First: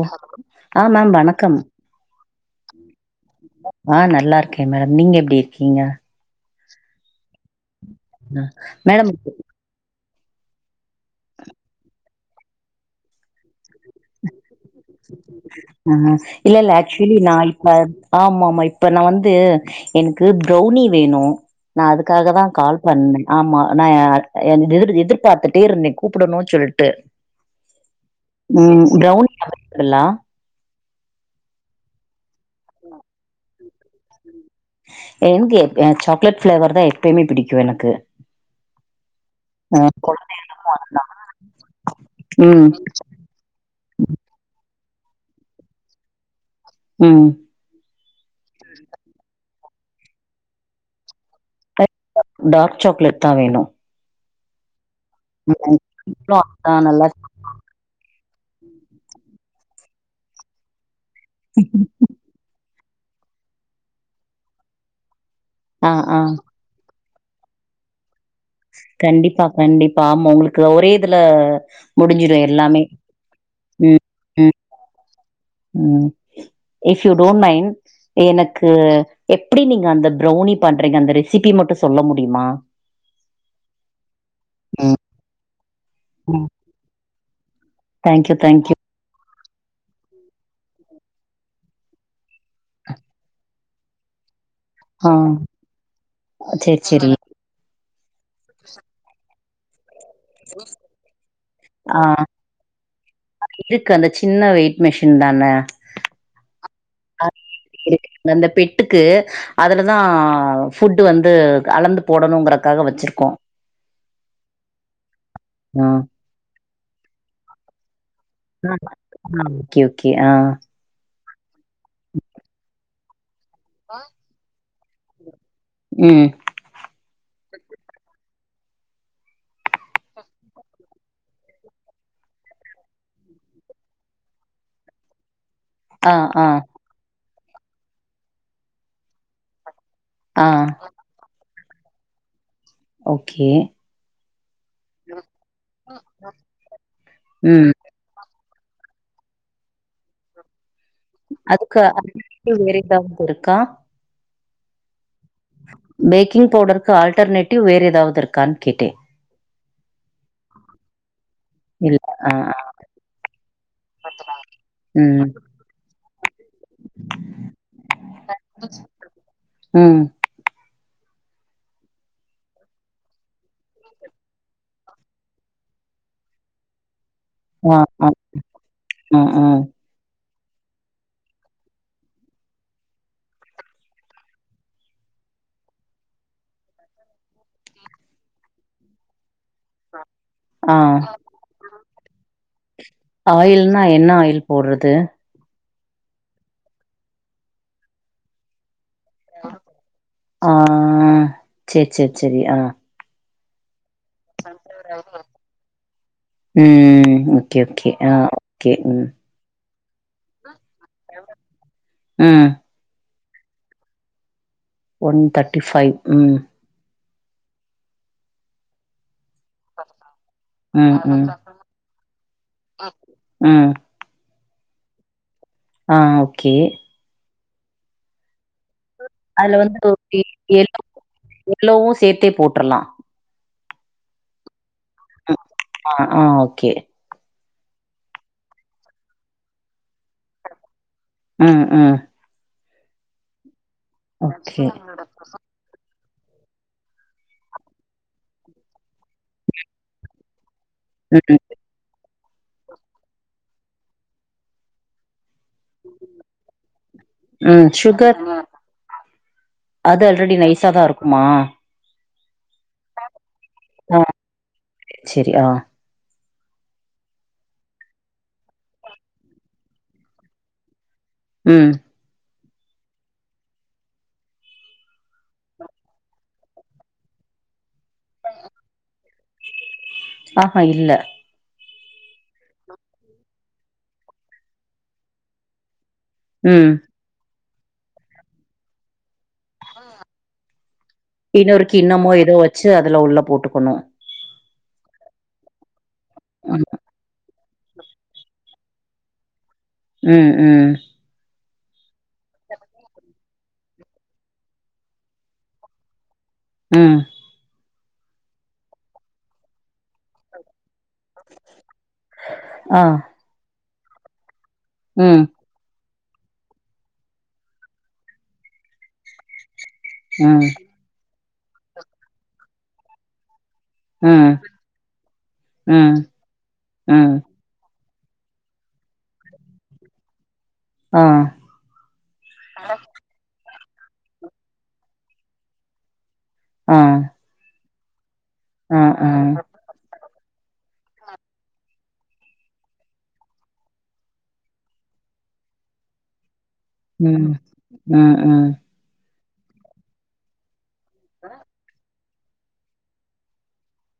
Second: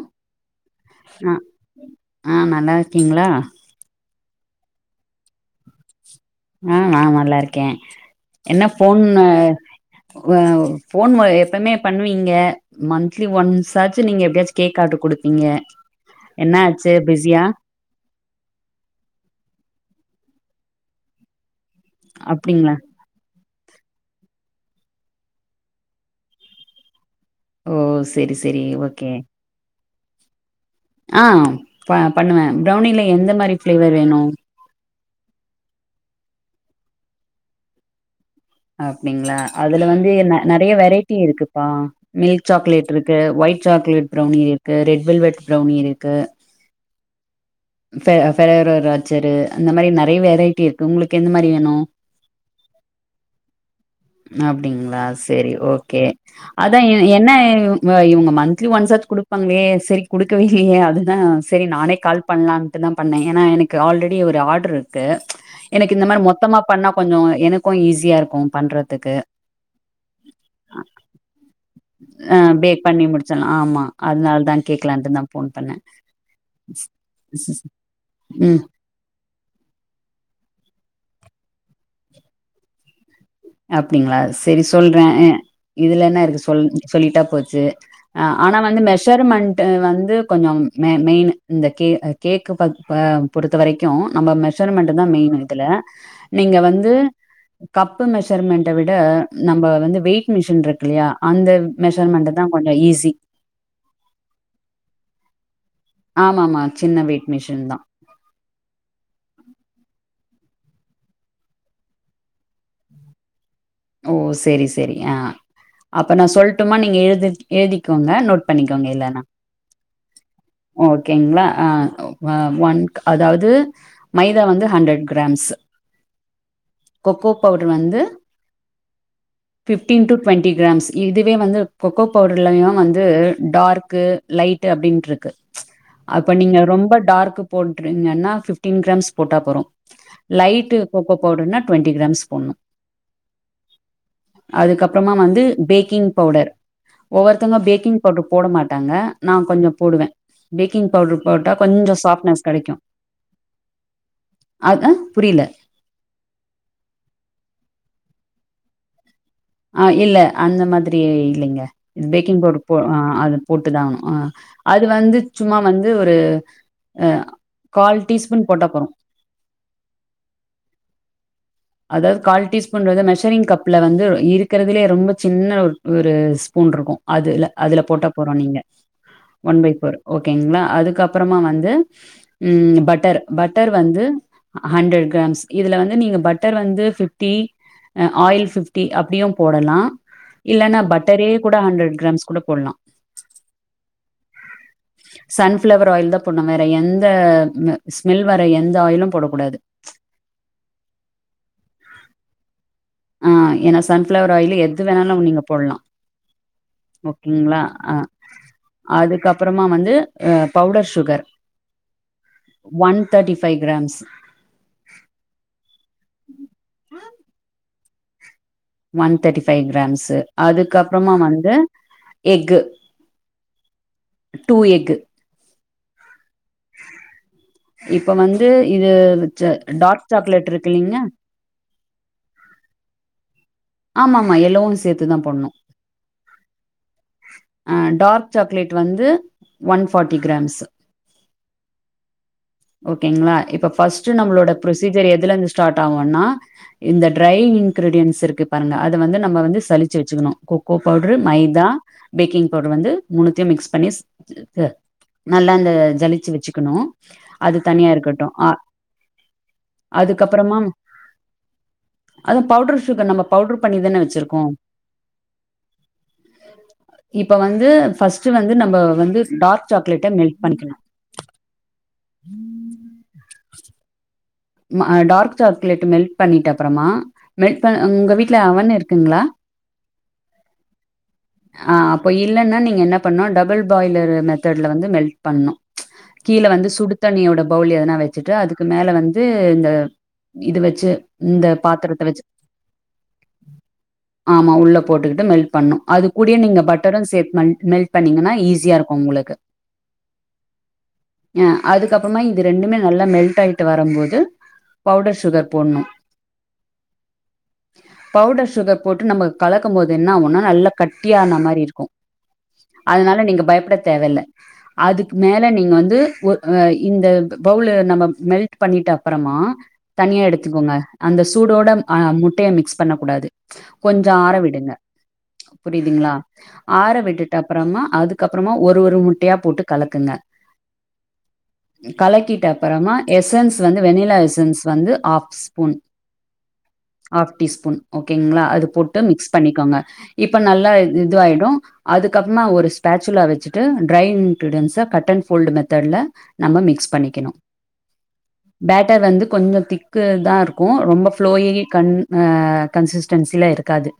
நீ சாப்புடு அ ஆ நல்லா இருக்கீங்ளா ஆ நல்லா இருக்கே மேடம் நீங்க எப்டி இருக்கீங்க ஆ நா நல்லா இருக்கே அ என்ன மேடம் ஃபோன்னு வ ஃபோன் வ எப்பமே பண்ணுவீங்க மந்த்லி ஒன்ஸ் தாச்சு நீங்க எப்டியாச்சு கேக் ஆட்ரு குடுப்பீங்க அ என்னாச்சு பிஸியா ஆமாம்மா இப்ப நா வந்து எனக்கு ப்ரௌனி வேணு நா அதுக்காக தா அப்டிங்களா கால் பண்ணே ஆமா நா எர் எந்திர் எதிர்பாத்துட்டே இருந்தே கூப்புடணுன் சொல்ட்டு ஓ சேரி சே ம் ப்ரௌனி [inaudible] ல்லா ஆ ப பண்ணுவே ப்ரௌனில எந்த மாரி ஃப்ளேவர் வேணு என்து எப்பயு சாக்லேட் ஃப்ளேவர் தா எப்பயுமே பிடிக்கு எனக்கு அப்டிங்ளா அ அதுல வந்து கொழ- என்ன நெறைய வெரைட்டி இருக்குப்பா மில்க் ம் சாக்லேட் இருக்கு ஒயிட் சாக்லெட் ப்ரௌனி இருக்கு ரெட் வெல்வெட் ப்ரௌனி இருக்கு ம் ஃபே ஃபேரராச்சரு அந்த மாரி நெறைய வெரைட்டி இருக்கு உங்களுக்கு எந்த மாரி வேணு டார்க் சாக்லேட் தா வேணு அப்டிங்களா செரி ஓகே அதா அதுதான் எ நல்லா என்ன ம் இவுங்க மந்த்லி ஒன்ஸ்சாச்சு குடுப்பாங்களே சரி குடுக்கவே இல்லையே அதுதா சரி நானே கால் பண்லான்ட்டு தான் பண்ணே ஏன்னா எனக்கு ஆல்ரெடி ஒரு ஆர்டர் இருக்கு ஆ எனக்கு இந்த ஆ மாரி மொத்தமா பண்ணா கொஞ்ச எனக்கு ஈஸியா இருக்கு பண்றதுக்கு கண்டிப்பா கண்டிப்பா ஆமா உங்களுக்கு ஒரே இதுல முடிஞ்சிடு எல்லாமே ஆனா ஆமா ம், அதனால தா ம், கேக்கலான்டு தா போன் பண்ண ம். இஃப் யூ டோன்ட் மைன் எனக்கு எப்டி நீங்க அந்த ப்ரௌனி பண்றீங்க அந்த ரெசிப்பி மட்டு சொல்ல முடியுமா அப்டிங்களா செரி சொல்ற ம், இதுல என்ன இருக்கு ம். சொல் சொல்லிட்டா போச்சு ஆ தேங்க் யூ ஆனா தேங்க் யூ. வந்து மெஷர்மண்ட் டு வந்து கொஞ்ச மெ மெயினு இந்த கே கேக் பத் பா பொறுத்த வரைக்கும் நம்ம மெசர் மெசேர்மெண்டு தா ஆ மெயினு இதுல நீங்க சரி, வந்து சரி. கப் பு மெஷர்மெண்ட விட நம்ப வந்து வெயிட் மிஷின் இருக்குல்லையா அந்த மெஷர்மெண்டு தா கொஞ்ச ஈஸி ஆ இருக்கு அந்த சின்ன வெயிட் மெஷின் தானே ஆமா ஆமா சின்ன வெயிட் மிஷின் தா அந்தந்த பெட்டுக்கு அதுலதா ஃபுட்டு வந்து அளந்து போடணுங்கறக்காக வச்சிருக்கோ ஓ செரி செரி ஆ ஆ. அப்ப நா சொல்ட்டுமா நீங்க எழுதி எழுதிக்கோங்க நோட் பண்ணிக்கோங்க இல்லன்னா ஆ ஓகே ஓகே ஆ ஓகேங்களா ஆ ஒ ஒன்க் அதாது மைதா வந்து ஹண்ட்ரட் கிராம்ஸு ம். கொக்கோ பவுடர் வந்து ஃபிஃப்டின் டு டுவெண்ட்டி கிராம்ஸ் இதுவே வந்து கொக்கோ பவுடர்லையு வந்து டார்க்கு லைட்டு அப்டின்டு இருக்கு ஆ, அப்ப ஆ, நீங்க ரொம்ப டார்க்கு போட்றீங்கன்னா ஃபிஃப்டின் கிராம்ஸ் போட்டா போறு ஆ. லைட்டு கொக்கோ பவுடர்னா டுவெண்டி கிராம்ஸ் போட்ணு ஓகே அதுக்கப்புறமா வந்து பேக்கிங் பவுடர் ஒவ்வொருத்தவங்க ம். பேக்கிங் பவுட்ரு போட மாட்டாங்க நா கொஞ்ச போடுவ பேக்கிங் பவுடர் போட்டா அதுக்கு கொஞ்ச சாஃப்ட்னஸ் ஆல்டர்நேட்டிவ் கெடைக்கு வேற ஏதாவது இருக்கா அத் ஆ புரியல பேக்கிங் பவுடருக்கு ஆல்டர்னேட்டிவ் வேற எதாவது இருக்கான்னு கேட்டே ஆ இல்ல அந்த மாதிரி இல்லிங்க இல்ல ஆ பேக்கிங் பவுடர் போ ஆ அது போட்டுதா ஆவணு ஆ அது வந்து ம் சும்மா வந் து ஒரு ஆ கால் டீஸ்பூன் போட்டா போறு ம் அதாது கால் டீஸ்பூன்றது மெஷரிங் கப்ல வந்து இருக்கிறதுலயே ரொம்ப சின்ன ஒரு ஒரு ஸ்பூன் இருக்கு அதுல ஆ அதுல போட்டா ஆ போறு நீங்க ஆ ஆ ஒன் பை ஃபோர் ஓகேங்களா அதுக்கப்புறமா வந்து ம் பட்டர் பட்டர் வந்து ஹண்ட்ரட் கிராம்ஸ் இதுல வந்து நீங்க பட் டர் வந்து ஃபிஃப்டி ஆ ஆயில் ஃபிஃப்டி அப்படியும் போடலா ஆ இல்லைன்னா பட்டரே கூட ஹண்ட்ரட் கிராம்ஸ் கூட போடலா ஆயில்னா என்ன ஆயில் போடுறது சன்ஃப்ளவர் ஆயில் தா போண்ணு வேற எந்த ஸ்மெல் வேர எந்த ஆயிலு போடக் கூடாது அ சேரி சேரி சேரி அ அ ஏன்னா சன்ஃபிளவர் ஆயில் எது வேணாலு நீங்க போடலா ம் ஓகே ஓகேங்களா ஓகே அ ஆ ஓகே ம் அதுக்கப்பறமா வந்து அ பவுடர் சுகர் ம் one thirty five grams one thirty five ம் ஒன் தேட்டி ஃபைவ் கிராம்ஸு ம் அதுக்கப்பறமா ம் வந்து எக்கு ம் டூ எக் அ ஓகே இப்ப வந்து இது அதுல டார் சாக்லேட் இருக்குல்லீங்க எல்லோவு சேர்த்தே போட்டுரலா ஆமாமாமா எல்லோவு சேத்துதா போடணு ஆ ஆ ஓகே அ டார்க் சாக்லேட் வந்து ஒன் ஃபாட்டி கிராம்ஸ் அ அ ஓகேங்களா இப்ப பஸ்ட் நம்மளோட ஓகே ப்ரொசி சரி எதுல இருந்து ஸ்டாட் ஆகனா இந்த ட்ரை இன்கிரீடியன்ஸ் இருக்கு பாருங்க அத வந்து நம்ம வந்து சளிச்சு வச்சுக்கணு கொக்கோ பவுடரு ம் மைதா பேக்கிங் பவுடர் வந்து மூணுத்தையு மிக்ஸ் பண்ணி இது நல்லா அ ஜலிச்சு வச்சுக்கணு அது ம் தனியா சுகர் இருக்கட்டு அது ஆல்ரெடி நைஸா தா இருக்குமா அதா பவுடர் சுகர் நம்ம பவுடர் ஆ பண்ணிதானே வச்சிருக்கோ [inaudible] செரி ஆ இப்ப வந்து ஃபஸ்ட் வந்து நம்ம வந்து டார்க் சாக்லேட்ட மெல்ட் பண்ணிக்கனு ம் [inaudible] ம அ டார்க் சாக்லேட் மெல்ட் பண்ணிட்டு அப்றமா மெல்ட் ப உங்க வீட்டுல அவன் இருக்குங்களா அ ஹா இல்ல அப்ப இல்லைன்னா நீங்க என்ன பண்ணணு டபுள் பாய்லர் மெத்தடுல வந்து மெல்ட் பண்ணணு கீழே வந்து ம் சுடு தண்ணியோட பவுல எதனா வச்சுட்டு அதுக்கு மேல வந்து இந்த இது வச்சு இந்த இன்னொரு பாத்திரத்த கிண்ணமோ ஏதோ வச்சு அதுல உள்ள போட்டுக்கணு ஆமா உள்ள போட்டுக்கிட்டு மெல்ட் பண்ணு அது கூடிய நீங்க பட்டரு சேத்து மெல்ட் பண்ணீங்கன்னா ஈஸியா இருக்கு உங்களுக்கு ம் ம் அதுக்கப்பறமா இது ரெண்டுமே நல்லா மெல்ட் ஆகிட்டு வருபோது பவுடர் சுகர் போடணு ம் பவுடர் சுகர் போட்டு நம்ம கலக்கு போது என்ன ஆகும்னா நல்ல கட்டியான மாதிரி இருக்கு ஆ அதனால நீங்க பயப்பட தேவை இல்ல அதுக்கு ம் மேலே நீங்க வந்து ஒ அ இந்த பவுல நம்ம மெல்ட் பண்ணிட்டா அப்பறமா தனியா ம் எடுத்துக்கோங்க அந்த சூடோட அ முட்டய மிக்ஸ் பண்ணக்கூடாது கொஞ்ச ம் ஆற விடுங்க ம் புரியுதுங்களா ஆற ம் விட்டுட் அப்பறமா அதுக்கப்பறமா ஒரு ஒரு முட்டையா போட்டு கலக்குங்க ஆ கலக்கிட்ட அப்பறமா எசன்ஸ் வந்து வெண்ணிலா எசன்ஸ் வந்து ஹாஃப் ஸ்பூன் ஆ ஹாப் டீஸ் ஸ்பூன் ஓகேங்களா அது ஆ போட்டு ஆ மிக்ஸ் பண்ணிக்கோங்க இப்ப நல்லா இது ஆயிடும் அதுக்கப்பறமா ஒரு ஸ்பேச்சுலா வச்சுட்டு dry ingredients cut and fold மெத்தட்ல நம்ம மிக்ஸ் ம் பண்ணிக்கணு ம் ம் பேட்டர் வந்து கொஞ்ச திக்கு தா இருக்கும் ரொம்ப ஃப்ளோயி கண் ஆ கன்சிஸ்டன்சில இருக்காது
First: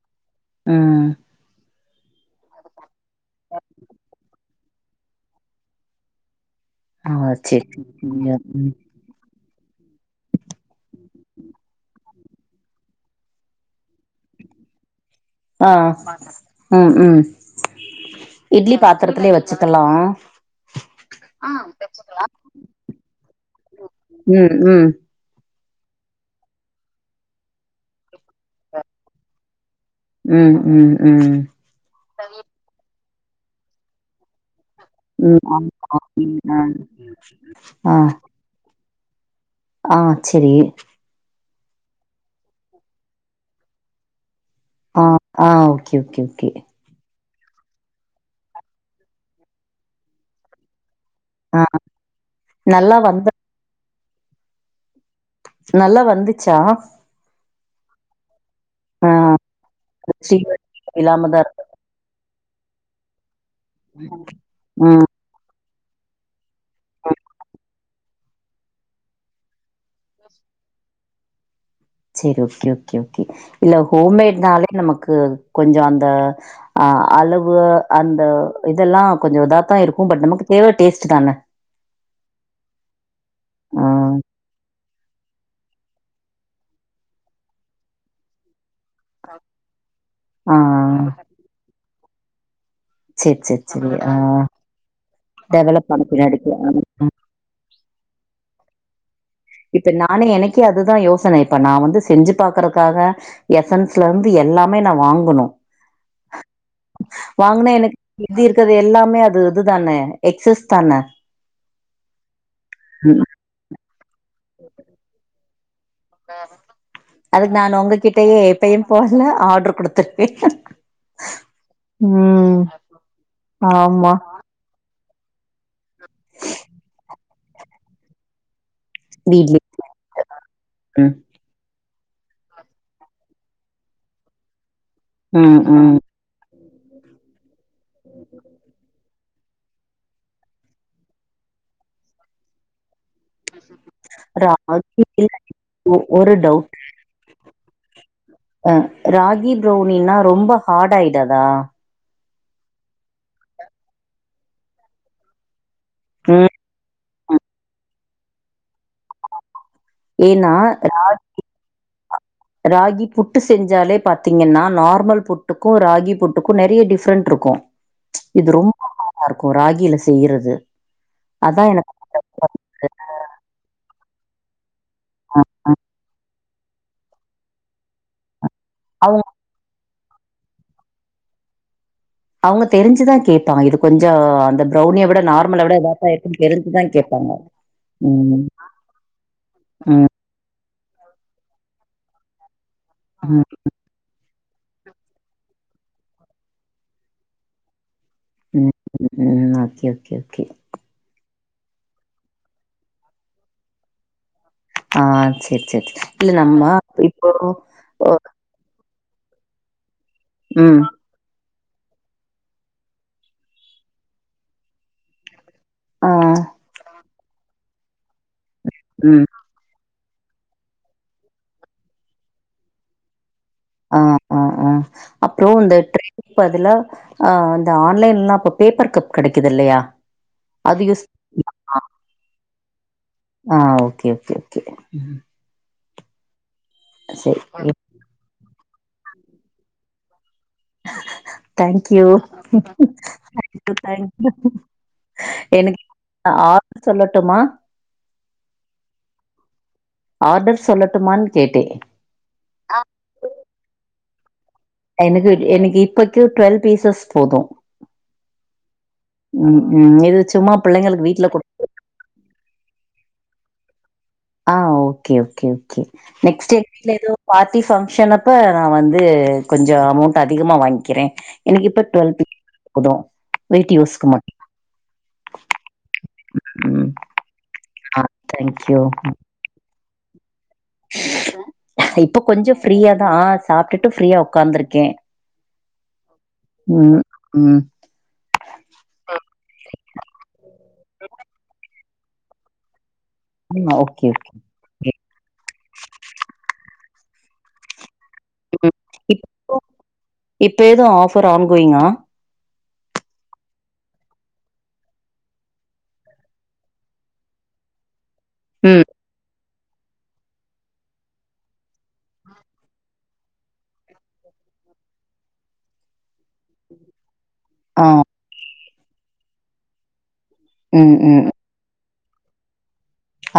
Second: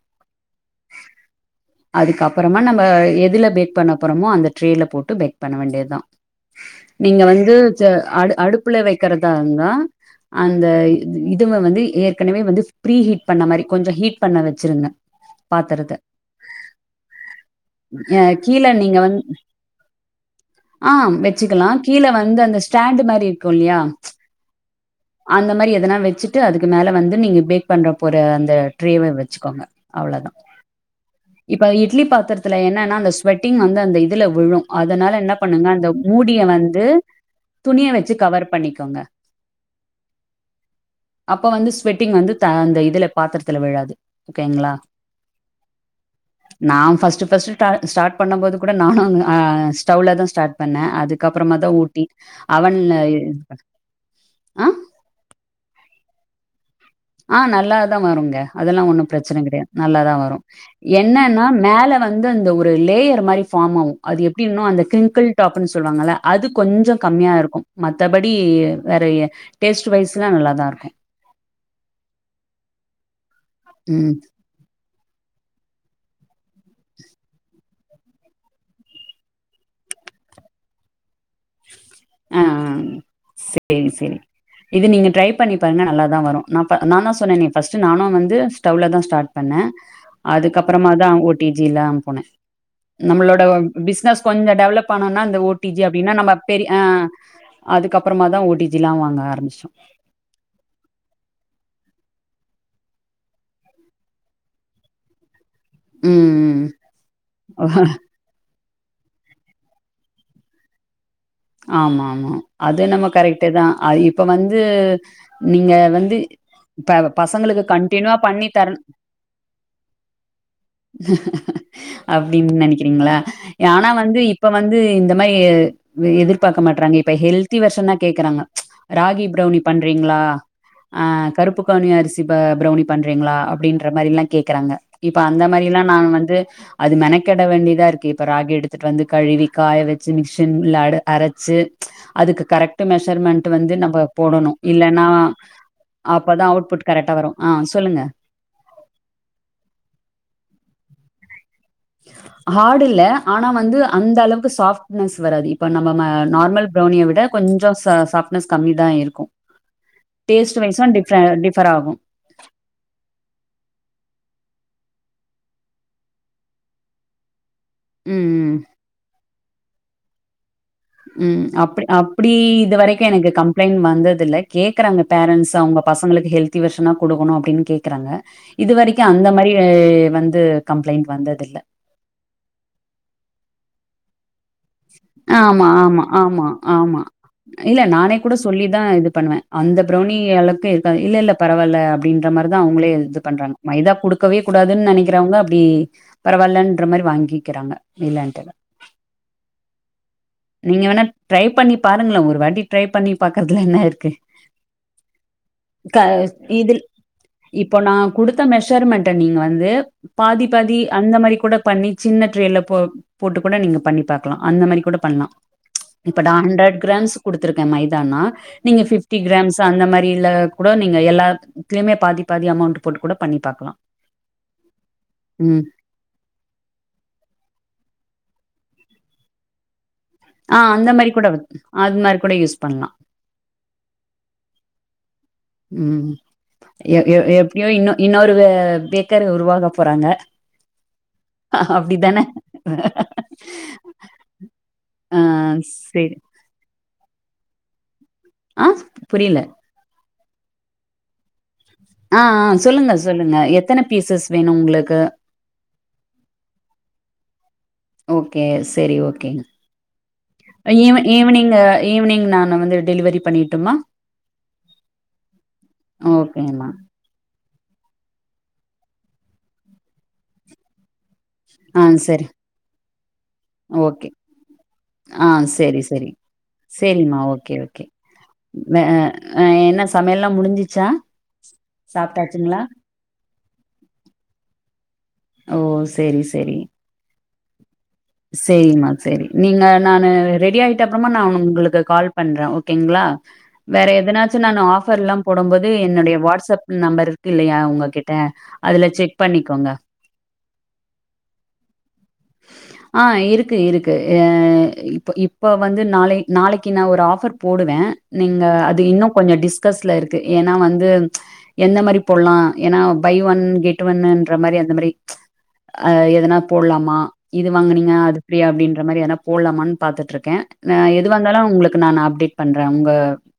ம் அதுக்கப்பறமா நம்ம எதுல பேக் பண்ண போறோமோ அந்த ட்ரேல போட்டு பேக் பண்ண வேண்டியது தா ஆ நீங்க வந்து செரி ம் அடுப்புல வெக் கறதா இருந்தா அந்த இதுவுவ வந்து ஏற்கனவே வந்து ப்ஃரீ ஹீட் பண்ண மாரி கொஞ்ச ஹீட் பண்ண வச்சுருங்க [inaudible] ஆ ம் ம் கீழ இட்லி நீங்க வந்து பாத்ரத்தலயு வச்சுக்கலா ஆ வச்சுக்கலா கீழே வந்து அந்த ஸ்டாண்டு் மாரி இருக்கு இல்லயா ம் ம் அந்த மாரி எதனா வச்சுட்டு அதுக்கு மேல வந்து நீங்க பேக் பண்ற போற அந்த ட்ரேவ வச்சுக்கோங்க அவ்வளதான். ம் ம் ம் இப்ப இட்லி பாத்ரத்துல என்னன்னா அந்த ஸ்வெட்டிங் வந்து அந்த இதில விழும் அதனால என்ன ம் ஆ பண்ணுங்க அந்த ஆ மூடிய வந்து துணிய ஆ வச்சு கவர் பண்ணிக்கோங்க ஆ செரி அப்ப வந்து ஸ்வெட்டிங் வந்து அந்த இதுல பாத்ரத்தல விழாது ஓகே ங்களா ஆ ஆ ஓகே ஓகே ஓகே நா ஃபஸ்டு ஃபஸ்ட் ஸ்டார்ட் பண்ண போது கூட நா ஸ்டவ்ல தா ஸ்டார்ட் பண்ண அதுக் அப்பறமா ஆ தா ஊட்டி அவன்ல நல்லா வந்த ஆ நல்ல வந்துச்சா ஆ நல்லா தா வருங்க அதெல்லா ஒண்ணு ஆ பிரச்சன கெடயாது நல்லாதா வரும் ஸ்ரீவல்லிக்கு விழாம தான் என்னன்னா இருக்கு மேல வ ந்து அந்த ஒரு லேயர் மாரிஃபாம் ஆகும் அது எப்டினா அந்த ம் கிரிங்கிள் டாப்ன்னு சொல்லுவாங்கள அது கொஞ்ச ம் கம்மியா இருக்கும் மத்தபடி வேற டேஸ்ட் வைஷ்லா நல்லா தா இருக்கும் சரி ஓகே ஓகே ஓகே இல்ல ம். ஹோம்மேட்னாலே நமக்கு கொஞ்ச அந்த ஆ அளவு அந்த இதெல்லா கொஞ்ச இதாத்தா இருக்கும் பட் நமக்கு தேவ டேஸ்ட் தான ஆ ஆ ஆ சேரி சேரி இது நீங்க ட்ரை பண்ணி பாருங்க நல்லா தா வரும் நா நானா சொன்னே ஃபஸ்ட் நானு வந்து ஸ்டவ்ல தா ஸ்டார்ட் பண்ண ஆ அதுக் அப்பறமா தா ஓ டி ஜில்லா போனே சரி நம்மளோட சரி சரி ஆ பிசினஸ் கொஞ்ச டெவலப் ஆனா இந்த ஓ டிஜி டெவலப் ஆன அப்டினா நம்ம பின்னாடிக்கு ஆ பெரிய அ ஆ அதுக் அப்பறமா தா ஒ டிஜி எல்லா வாங்க ஆரம்ச்ச இப்ப நானே எனக்கே அதுதா யோசன இப்ப நா வந்து செஞ்சு பாக்றக்காக எசன்ஸ்ல இருந்து எல்லாமே நா வாங்கனும் ம் வாங்கனா எனக்கு இது இருக்கது எல்லாமே அது இதுதான எக்சஸ் தான ஆமா ஆமா அது என்னமோ கரெக்ட்தா அது இப்ப வந்து நீங்க வந் து ப அதுக்கு பசங்களுக்கு நான் கண்டினியூவா உங்ககிட்டயே பண்ணி தரணு எப்பயு போல ஆர்டர் குடுத்துருவே அப்டின் ம் நெனைக்கிறீங்களா ஆனா ஆமா வந்து இப் ப வந்து இந்த மாரி எதிர்பாக்க மாட்றாங்க இப்ப ஹெல்தி வெர்ஷன்னா கேக்குறாங்க ராகி பிரௌனி வீட்லே பண்றீங்களா ஆ ம் கருப்பு கவுனி அரிசி பிரௌனி பண்றீங்களா அப்டின்ற மாரில்லா கேக்குறாங்க இப்ப அந்த ம் மாரில்லா ம் நானு வந்து அது மெனக்கெட வேண்டியதா இருக்கு இப்ப ராகி எடுத்துட்டு வந்து கழுவி காய வச்சி மிஷின்ல அரச்சி அதுக்கு கரெக்ட் மெஷர்மெண்ட் வந்து நம்ம போடணு ராகி இல்லன்னா இல்ல ஒரு அப்பதா டவுட் அவுட்புட் கரெக்ட்டா வரு ஆ சொல்லுங்க அ ராகி ப்ரௌனின்னா ரொம்ப ஹார்ட் ஆயிடாதா ஹார்டு இல்ல ஆனா வந்து அந்த அளவுக்கு சாப்ட்னஸ் வராது இப்ப நம்ம ம் நார்மல் பிரௌனிய விட கொஞ்சோ ச சாப்ட்னஸ் கம்மிதா இருக்கு ஏன்னா டேஸ்ட் வைஸ்சு ரா டிஃபர் டிஃபர் ஆகு ராகி புட்டு செஞ்சாலே பாத்தீங்கன்னா நார்மல் புட்டுக்கு ராகி புட் டுக்கு நெறைய டிஃபரெண்டட் இருக்கு ம் இது ரொம்ப ஹார்ட்டா இருக்கு ராகில செய்யிறது ம் அப் அப்டி இது வரைக்கு எனக்கு கம்ப்ளைண்டட் வந்ததுல்ல கேக்குறாங்க பேரன்ட்ஸ் அவங்க பசங்களுக்கு ஹெல்தி வெர்ஷனா குடுக்கணு அப்டின்னு கேக்குறாங்க இது வரைக்கு அவங்க அந்த மாரி வந்து கம்ப்ளைண்டட் வந்ததுல்ல அவுங்க தெரிஞ்சிதா கேப்பாங்க இது கொஞ்சோ அந்த ப்ரௌனிய விட நார்மல ஆமா விட ஆமா இதாத்தா இருக்குன்னு ஆமா தெரிஞ்சுதா ஆமா கேப்பாங்க இல்ல நானே கூட ம் சொல்லிதா இது பண்ணுவே அந்த ம் பிரௌனி அளவுக்கு இருக்காது இல்ல இல்ல பரவாயில்ல அப்டின்ற மாரிதா அவுங்களே இது ம் பண்றாங்க மைதா குடுக்கவே கூடாதுன்னு நெனைக்கிறவங்க அப்டி பரவாயில்லன்ற மாரி வாங்கிக்கிறாங்க இல்லன்ட்டு இல்ல ம் ம் ஓகே ஓகே ஓகே நீங்க வேணா ட்ரை பண்ணி பாருங்களே ஒரு வாட்டி ட்ரை பண்ணி பாக்குறதுல என்ன இருக்கு ஆ செரி செரி க இல்ல நம்ம இதில் இப்போ இப்போ நான் குடுத்த மெஷர்மெண்ட நீங்க வந்து பாதி பாதி ம் அந்த மாரி கூட பண்ணி சின்ன ட்ரேல போ போட்டு கூட நீங்க பண்ணி பாக்கலா அந்த மாரி கூட பண்ணலா ஆ இப்ப நா ஹண்ட்ரட் கிராம்ஸ் குடுத்துருக்கே மைதானா நீங்க பிப்டி ம் கிரா ம்ஸ் அந்த மாரி இதுல கூட நீங்க எல்லாத்தலயுமே பாதி பாதி அமௌண்ட் போட்டு கூட பண்ணி பாக்கலா ஆ ஆ ஆ அப்பறோ இந்த ட்ரே இப்ப அதுல ஆ இந்த ஆன்லைன்லல்லா இப்ப பேப்பர் கப் கெடைக்குது இல்லையா ஆ அது அந்த யூஸ் மாரி கூட வச் அது மாரி கூட யூஸ் பண்ணலா ஆ ஓகே ஓகே ஓகே ம் ம் எ எப் சரி எப்டியோ இன்னு இன்னொரு பேக்கர் உருவாக போறாங்க தேங்க் யூ அப்டிதான தேங்க் யூ ஆ சேரி சொல்லட்டுமா ஆ புரியல ஆர்டர் சொல்லட்டுமான்னு கேட்டே ஆ ஆ சொல்லுங்க சொல்லுங்க எத்தன பீசஸ் வேணு உங்களுக்கு எனக்கு எனக்கு இப்பக்கு டுவெல் பீசஸ் போது ஓகே செரி ஓகேங்க ம் ம் இது சும்மா ஈவ் பிள்ளைங்களுக்கு வீட்ல குடு ஈவினிங் ஈவினிங் நானு வந்து டெலிவரி பண்ணிட்டுமா ஆ ஓகே ஓகே ஓகே நெக்ஸ்ட் ஓகேமா வீட்ல ஏதோ பார்ட்டி ஃபங்க்ஷனப்ப நா வந்து கொஞ்சோ அமௌண்ட் அதிகமா வாங்க்கிறே எனக்கு இப்ப ஆ டுவெல்து சரி போது வீட்டு யூஸ்க்கு ஓகே மட்டு ஆ செரி செரி ம் செரிங்மா ஓகே ஓகே ஆ தேங்க்யூ ந அ ஆ என்ன சமையல்லா முடிஞ்சி இப்ப கொஞ்சோ ஃப்ரீயாதா சாப்டுட்டு ஃப்ரீயா உக்காந்துருக்கே ஓ சேரி உம் உம் சேரிங்மா சேரி நீங்க நானு ரெடி ஆயிட்ட அப்றமா நானு உங்களுக்கு கால் பண்றே ஓகேங்ளா ஆமா வேற ஓகே ஓகே எதனாச்சு நானு ஓகே ஆஃபர்லா போடம் போது என்னுடைய வாட்ஸ்அப் நம்பர் இருக்குல்லையா உங்க கிட் ட ம். அதுல செக் இப்போ பண்ணிக்கோங்க இப்ப எது ஆஃபர் ஆன் கோயிங்கா ஆ இருக்கு இருக்கு ஆ இப் இப்ப வந்து நாளை நாளைக்கு நா ஒரு ஆஃபர் போடுவே நீங்க அது ம் இன்னு கொஞ்சோ டிஸ்கஸ்ல இருக்கு ஏனா வந்து எந்த மாறி போடலா ஏனா பை ஒன் கெட் ஒன்னுன்ற மாறி அந்த மாறி ஆ எதனா போடலாமா ஆ வாங்கனீங்க அது ப்ரீ அப்டின்ற மாறி எதனா போடலாமான் பாத்துட்ருக்கே நா ம் ம் எதுவாருந்தாலு உங்களுக்கு நானு அப்டேட் பண்றே உங்க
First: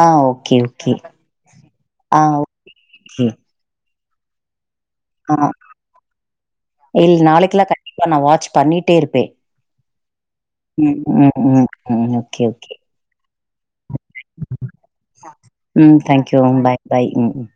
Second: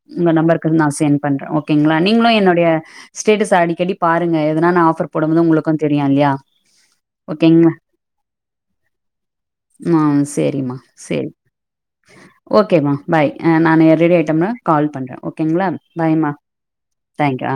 ஆ உங்க ஓகே நம்பருக்கு நா ஓகே சென்ட் பண்றே ஓகேங்ளா ஆ நீங்களு என்னுடைய ஓகே ஸ்டேட்டஸ அடிக்கடி பாருங்க எதனா நா ஆஃபர் போடும் ஆ. போது உங்களுக்கு தெரியு இல்லையா ஓகேங்க தா நா வாச் பண்ணிட்டே இருப்பே மா சேரிம்மா சேரி ம், ம். Okay, okay. ஓகேமா பாய் அ நானு ரெடி ஆயிட்டம்னா கால் பண்றே ஓகேங்களா பாய்மா தேங்க் யூ. ம் பாய் பாய் ம். தாங்க்யூ ஆ